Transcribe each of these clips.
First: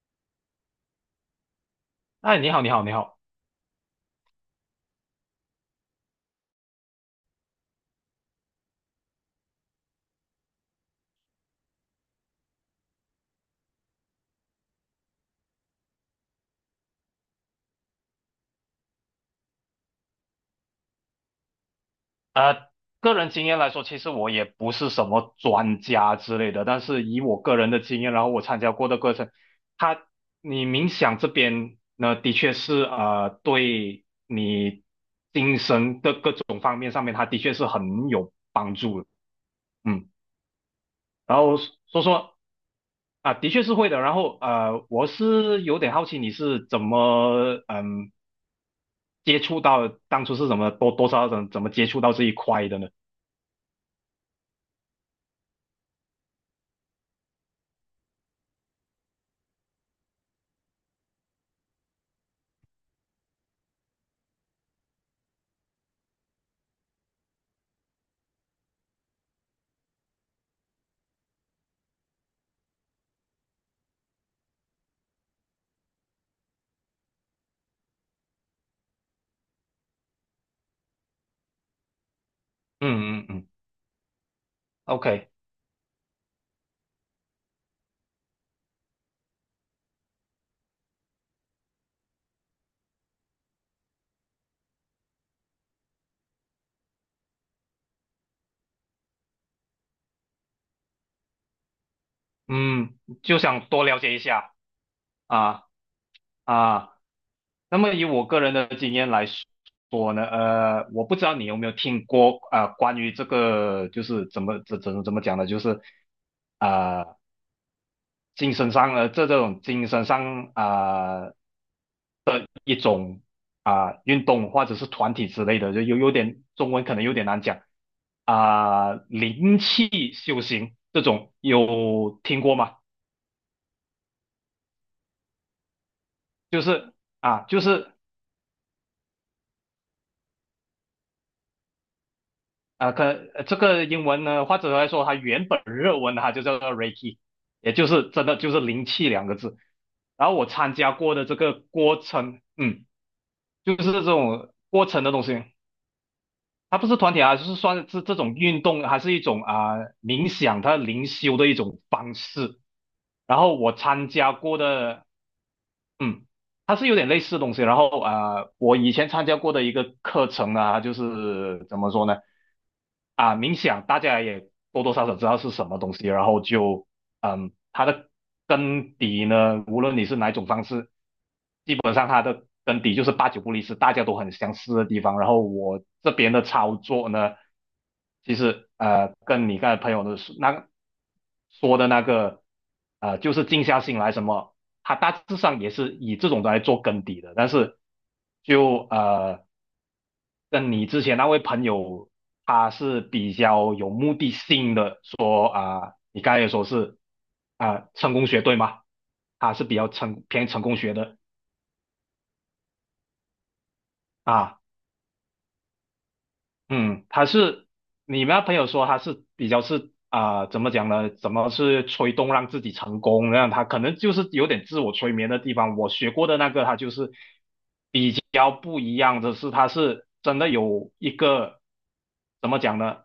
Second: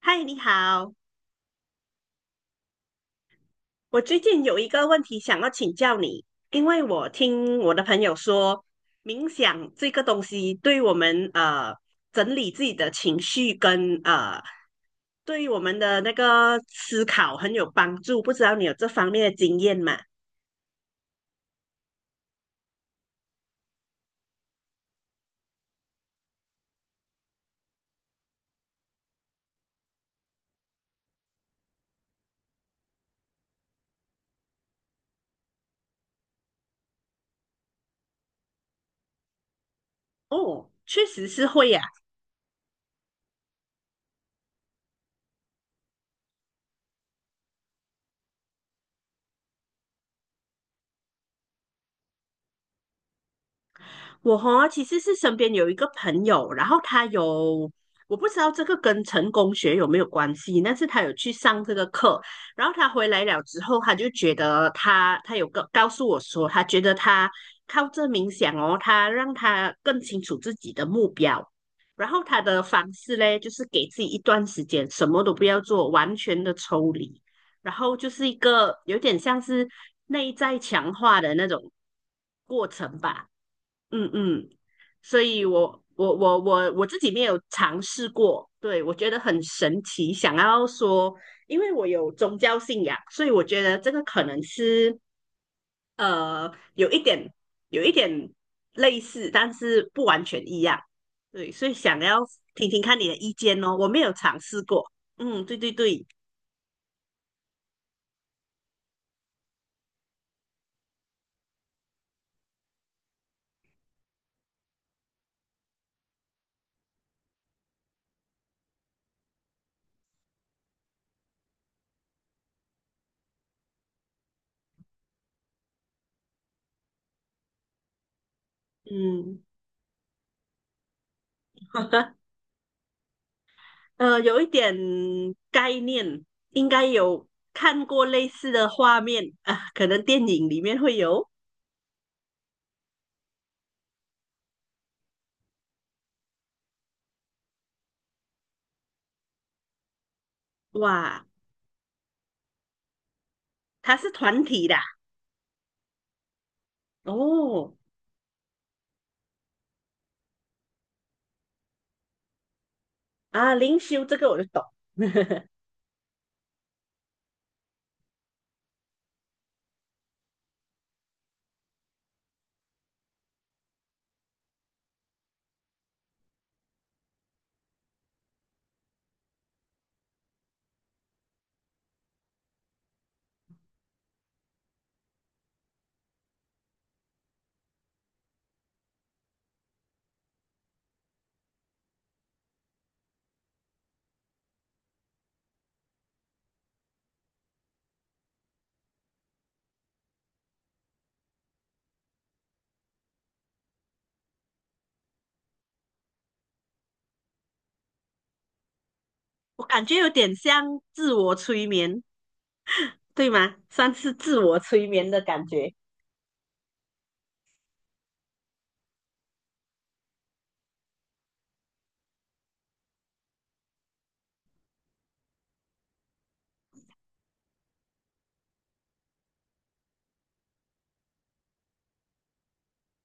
嗨，你好，哎，你好，你好，你好。我最近有一个问题想要请教你，因为我听我的朋友说，冥想这个东西对我们整理自己的情绪跟对于我们的那个思考很有帮助，不知道你有这方面的经验吗？呃，个人经验来说，其实我也不是什么专家之类的，但是以我个人的经验，然后我参加过的课程，它你冥想这边呢，的确是对你精神的各种方面上面，它的确是很有帮助的。嗯，哦，确实然是后会呀。说说啊，的确是会的。然后我是有点好奇你是怎么接触到，当初是怎么多多少少怎么接触到这一块的呢？我其实是身边有一个朋友，然后他有我不知道这个跟成功学有没有关系，但是他有去上这个课，然后他回来了之后，他就觉得他有个告诉我说，他觉得他靠这冥想哦，他让他更清楚自己的目标。然后他的方式嘞，就是给自己一段时间，什么都不要做，完全的抽离，然后就是一个有点像是内在强化的那种过程嗯嗯吧。嗯。嗯嗯，所 OK，以我自己没有尝试过，对，我觉得很神奇。想要说，因为我有宗教信仰，所以我觉得这个可能是有一点有一点类似，但是不完全一样。对，所以想要听听嗯，看你的意就见想哦，多我了没有解一尝下试过。嗯，对啊对对，啊。那么以我个人的经验来说呢，我不知道你有没有听过关于这个就是怎么讲呢，就是啊、精神上这种精神上一种运动或者是团体之类的，就有点中文可能有点难讲嗯 灵气修行这种 有听过吗？有一点概念，就应该是有啊，就看是。过类似的画面啊，可能电影里面会有。啊、呃可呃这个英文呢，或者来说，它原本日文它就叫做 Reiki，也就是真的就是灵气两个字。然后我参加过哇，的这个过程，就是它这是团种体的啊？过程的东西，它不是团体啊，就是哦，算是这种运动，还是一种冥想，它灵修的一种方式。然啊，后我灵修参这个加我就过懂，的 嗯，它是有点类似的东西。然后我以前参加过的一个课程啊，就是怎么说呢？啊，冥想大家也多多少少知道是什么东西，然后就它的根底呢，无论你是哪一种方式，基本上它的根底就是八九不离十，大家都很相似的地方。然后我这边的操作呢，其实跟你刚才朋友的那说的那个就是静下心来什么，他大致上也是以这种来做根底的。但是就跟你之前那位朋友他是比较有目的性的说你刚才也说是成功学对吗？他我是比感较觉有成点偏成像功学自的我催眠，对吗？算是自我啊。催眠的感觉，嗯，他是你们那朋友说他是比较是啊、怎么讲呢？怎么是催动让自己成功？那他可能就是有点自我催眠的地方。我学过的那个，他就是比较不一样的是，他是真的有一个怎么讲呢？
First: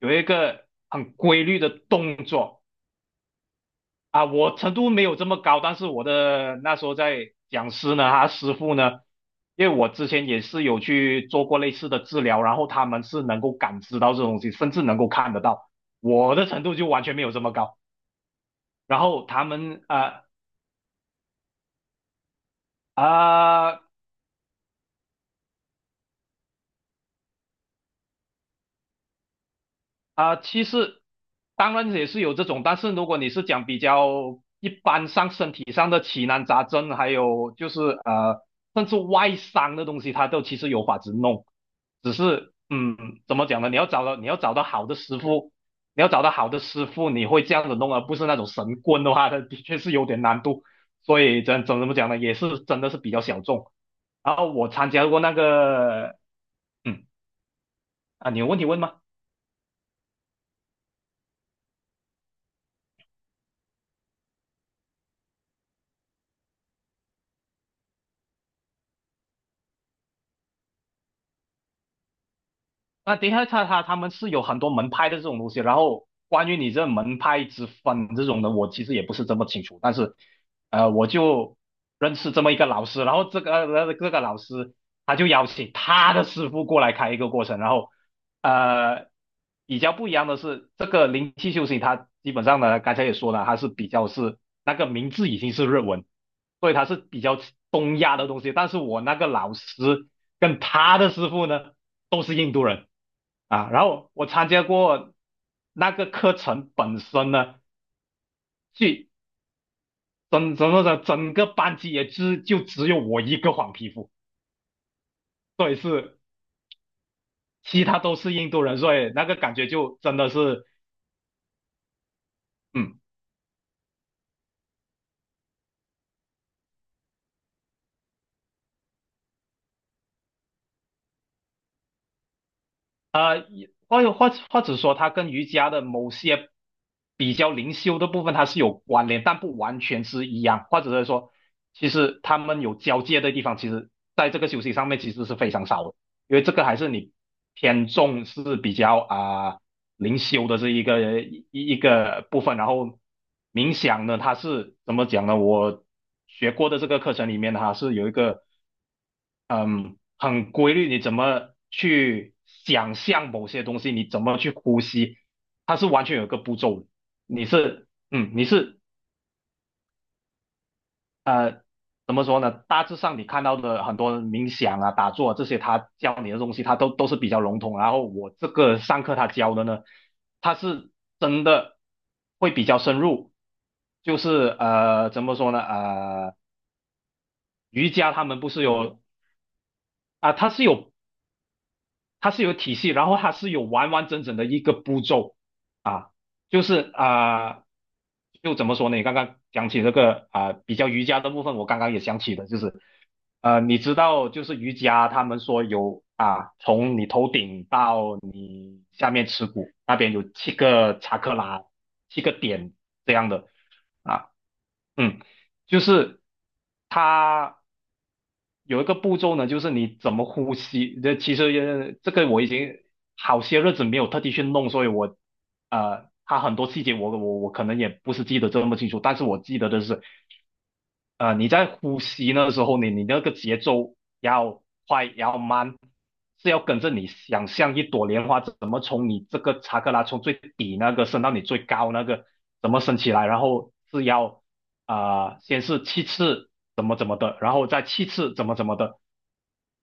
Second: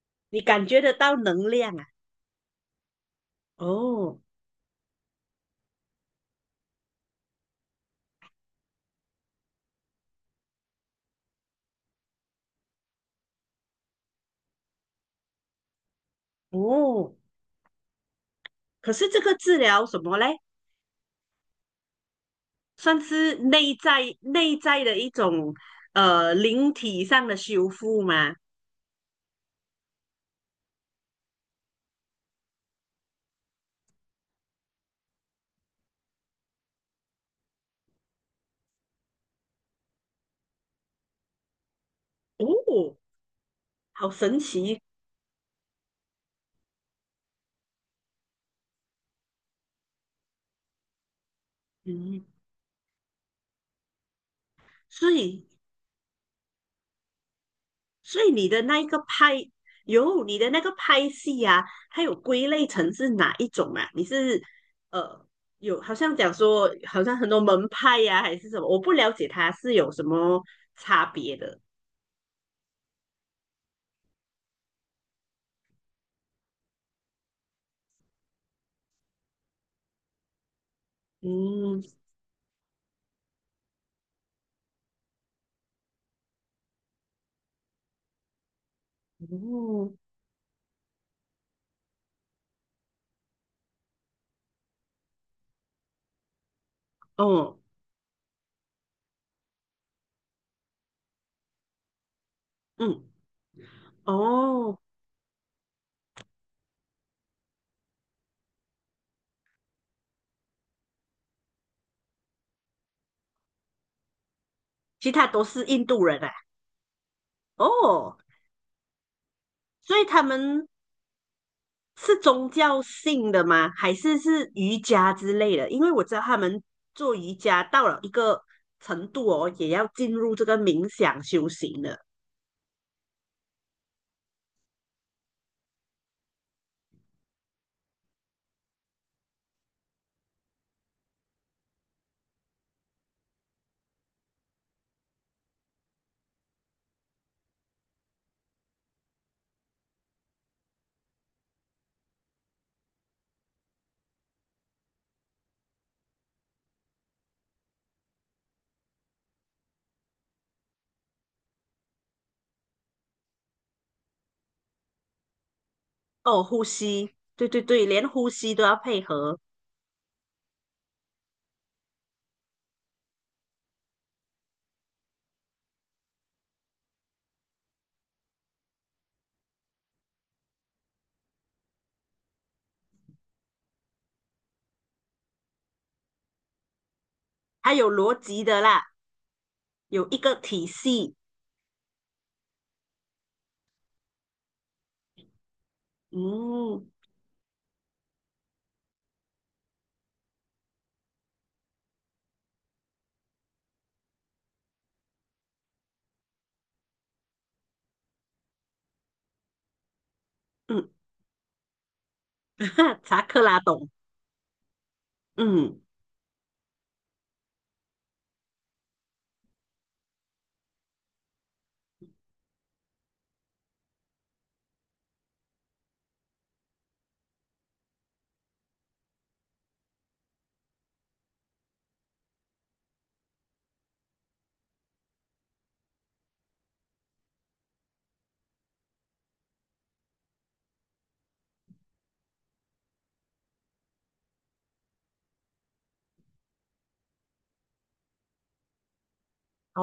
有一你感个觉得很到规能律的量啊。动作。哦啊，我程度没有这么高，但是我的那时候在讲师呢，他师傅呢，因为我之前也是有去做过类似的治疗，然后他们是能够感知到这东西，甚至能够看得到。我的程度就完哦，全没有这么高，可然是这后个他治们疗什么嘞？算啊、是呃内啊在内在的一种灵体上的修复吗？其实当然也是有这种，但是如果你是讲比较一般上身体上的奇难杂症，还有就是甚至外伤的东西，它都其实有法子弄，只是哦，怎么讲呢？你要找好到你要神找到奇，好的师傅，你要找到好的师傅，你会这样子弄，而不是那种神棍的话，它的确是有点难度。所以怎么讲呢？嗯，也是真的是比较小众。然后我参加所过那以个，嗯所以你有你问的题那问一个吗？派，有你的那个派系啊，它有归类成是哪一种啊？你是呃有好像讲说，好像很多门派呀、还是什么？我不了解它是有什么差别的。那等一下，他们是有很多门派的这种东西，然后关于你这门派之分这种的，我其实也不是这么清楚，但是我就嗯，认识这么一个老师，然后这个老师他就邀请他的师傅过来开一个过程，然后呃比哦，较不一样的是，这个灵气修行它基本上呢，刚才也说了，它是比较是那个名字已经是日文，所以它是比较哦，东亚的东西，但是我那个老师。跟他的师傅呢都是印度人嗯，啊。然后我参加哦，过那个课程本身呢，去整个班级也只就只有我一个黄皮肤，其他都是所以印度是人啊。其他哦，都是印度人，所以那个感觉所就以真他的是们是宗教嗯性的吗？还是是瑜伽之类的？因为我知道他们做瑜伽到了一个程度哦，也要进入这个冥想修行的。啊、呃，或者说，它跟瑜伽的某些比较灵修的部分它是有关联，但不完全是一样，或者是说，其实他们有交界的地方，其实在这个休息上面其实是非常少的，因为这个还是你偏重是比较呃灵修的这一个部分，然后冥想呢，它是怎么讲呢？我学过的这个课程里面，是有一个嗯，很规律，你怎么去想象某些东西，你怎么去呼吸，它是完全有一个哦，步呼骤的。吸，你对对对，是，连呼嗯，你吸都要是配合，呃，怎么说呢？大致上你看到的很多冥想啊、打坐啊这些，他教你的东西，他都是比较笼统。然后我这个上课他教的呢，他是真的会比较深入，就是怎么说呢？还有瑜伽逻他们辑不的是啦，有有一啊，个他是体有。系。它是有体系，然后它是有完完整整的一个步骤，就嗯是就怎么说呢？你刚刚讲起这个比较瑜伽的部分，我刚刚也想起的，就是你知道，就是瑜伽他们说有啊，从你头顶到你下面耻骨那边有七嗯，个查克拉，七个点 这查样克的拉懂。啊，嗯，就嗯，是它。有一个步骤呢，就是你怎么呼吸。这其实这个我已经好些日子没有特地去弄，所以它很多细节我可能也不是记得这么清楚，但是我记得的是，你在呼吸那时候，你那个节奏要快要慢，是要跟着你想象一朵莲花怎么从你这个查克拉从最底那个升到你最高那个怎么升起来，然后是要先是七次怎么怎么的，然后再七次怎么怎么的。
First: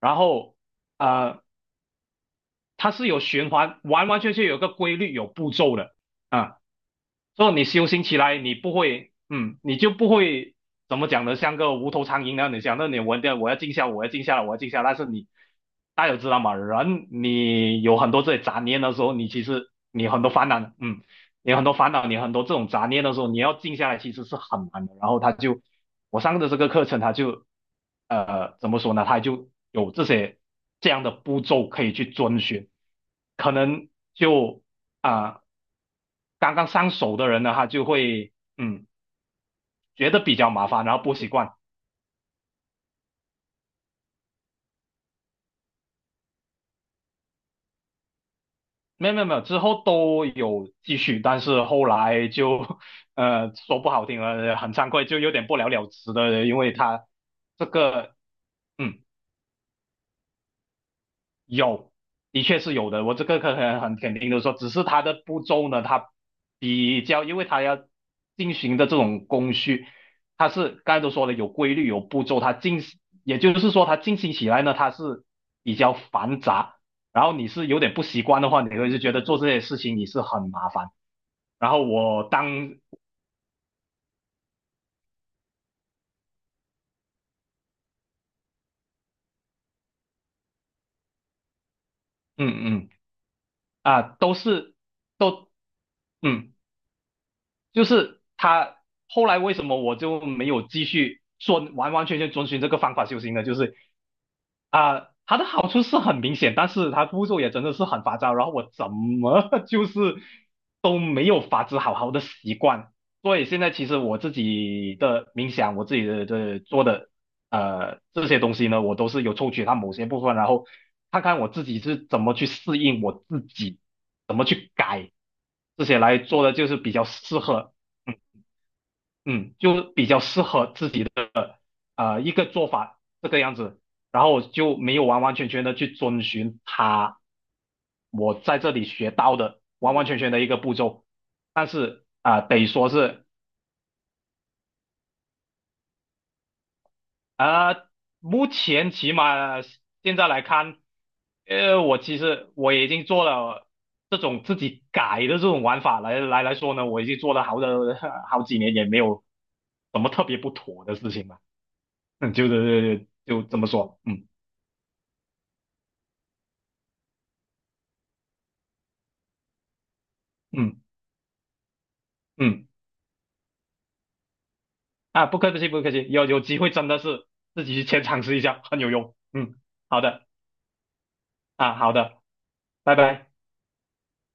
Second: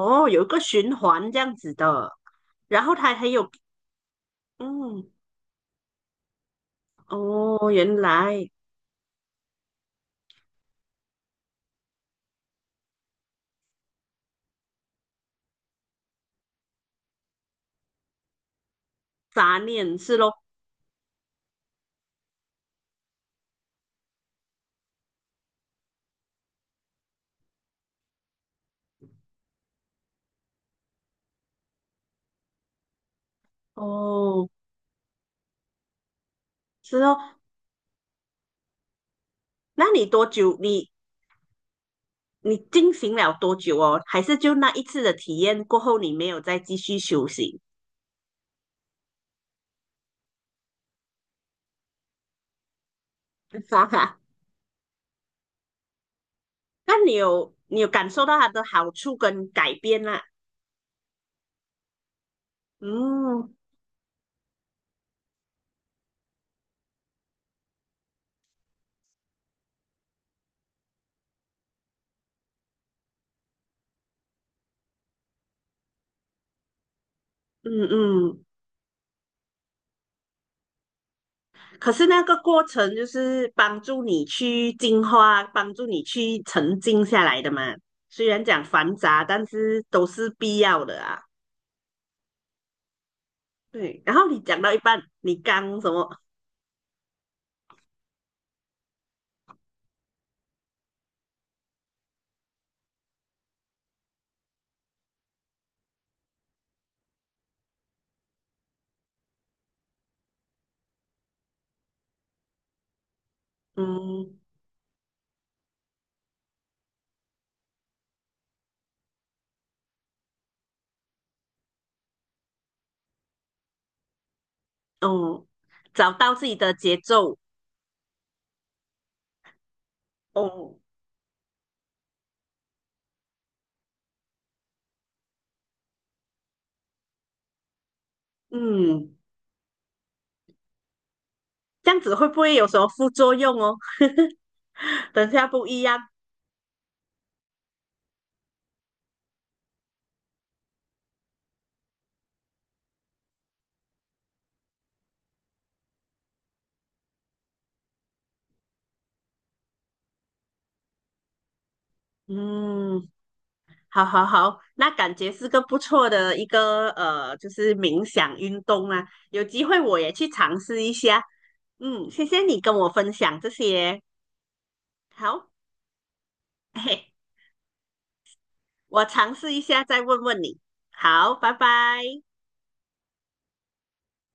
然有一后个循环这呃，样子的，然它后是它有还循有，环，完完全全有个规嗯，律，有步骤的啊。所以你哦，修原行起来，来你就不会怎么讲呢？像个无头苍蝇那样，你讲，那你我要静下来，我要静下来。但是大家有知道吗？你有很多这些杂念的时候，你其杂实念你是很多咯，烦恼，你很多烦恼，你很多这种杂念的时候，你要静下来其实是很难的。然后他就我上的这个课程，他就怎么说呢？他就有这些这样的步骤可以去遵循，可能哦，就。啊、刚刚上是手咯，的人呢，他就会那你觉得多比较久？麻烦，你然后不习惯。你进行了多久哦？还是就那一次的体验过后，你没有再继续修行？没有没有没有，之后都有继续，但是后来就 说哈不好哈，听了，很惭愧，就有点不了了之的，因为那他你有这你有感个受到它的好嗯处跟改变啦？有，的确是有的。我这个嗯可很肯定的说，只是它的步骤呢，它比较，因为它要进行的这种工序，它是刚才都说了有规律、有步骤，它进，也就是说它进行起来呢，它是比较繁杂。然后你是有嗯点不习惯嗯。的话，你会就觉得做这些事情你是很麻烦。然后可是那我个当，过嗯程就是帮助你去净化，帮助你去沉静下来的嘛。虽然讲繁杂，但是都是必要的啊。嗯啊，对，然后都你讲到是一半，你都，刚什么？嗯。就是他后来为什么我就没有继续说完完全全遵循这个方法修行呢？就是它的好处是很明显，但是它步骤也真的是很繁杂，然后我怎么 就是都没有法子好好的习惯。所以现在其实我自嗯，己的冥想，我自己的做的这些东西呢，我都是有抽取它某些部分，然后看看我自己是怎么去适应我自己。怎么去改哦，这些找来到做自的，己就的是比节较奏，适合，嗯嗯，就比较适合哦，自己的一个做法这个样子，然后我就没有完完全全的去遵循他我在这里学嗯，到的完完全全的一个步骤，但这样是子会不会有得什说么副是作用哦？等下不一样。啊、目前起码现在来看，我其实我已经做了这种自己改的这种玩法来说呢，我已经做了好的 好几年，也没有什么特别不妥的事情吧。就是嗯，就这么说。好嗯好好，那感觉是个不错的一个就是冥想运动啊。有机会我也去尝嗯试一下。嗯，谢谢你嗯，跟我分享这些。啊，不好，客气不客气，有机会嘿真的嘿，是自己去先尝试一下，很有我用。尝试嗯，一下再好问的问你。好，拜拜。啊，好的，拜拜。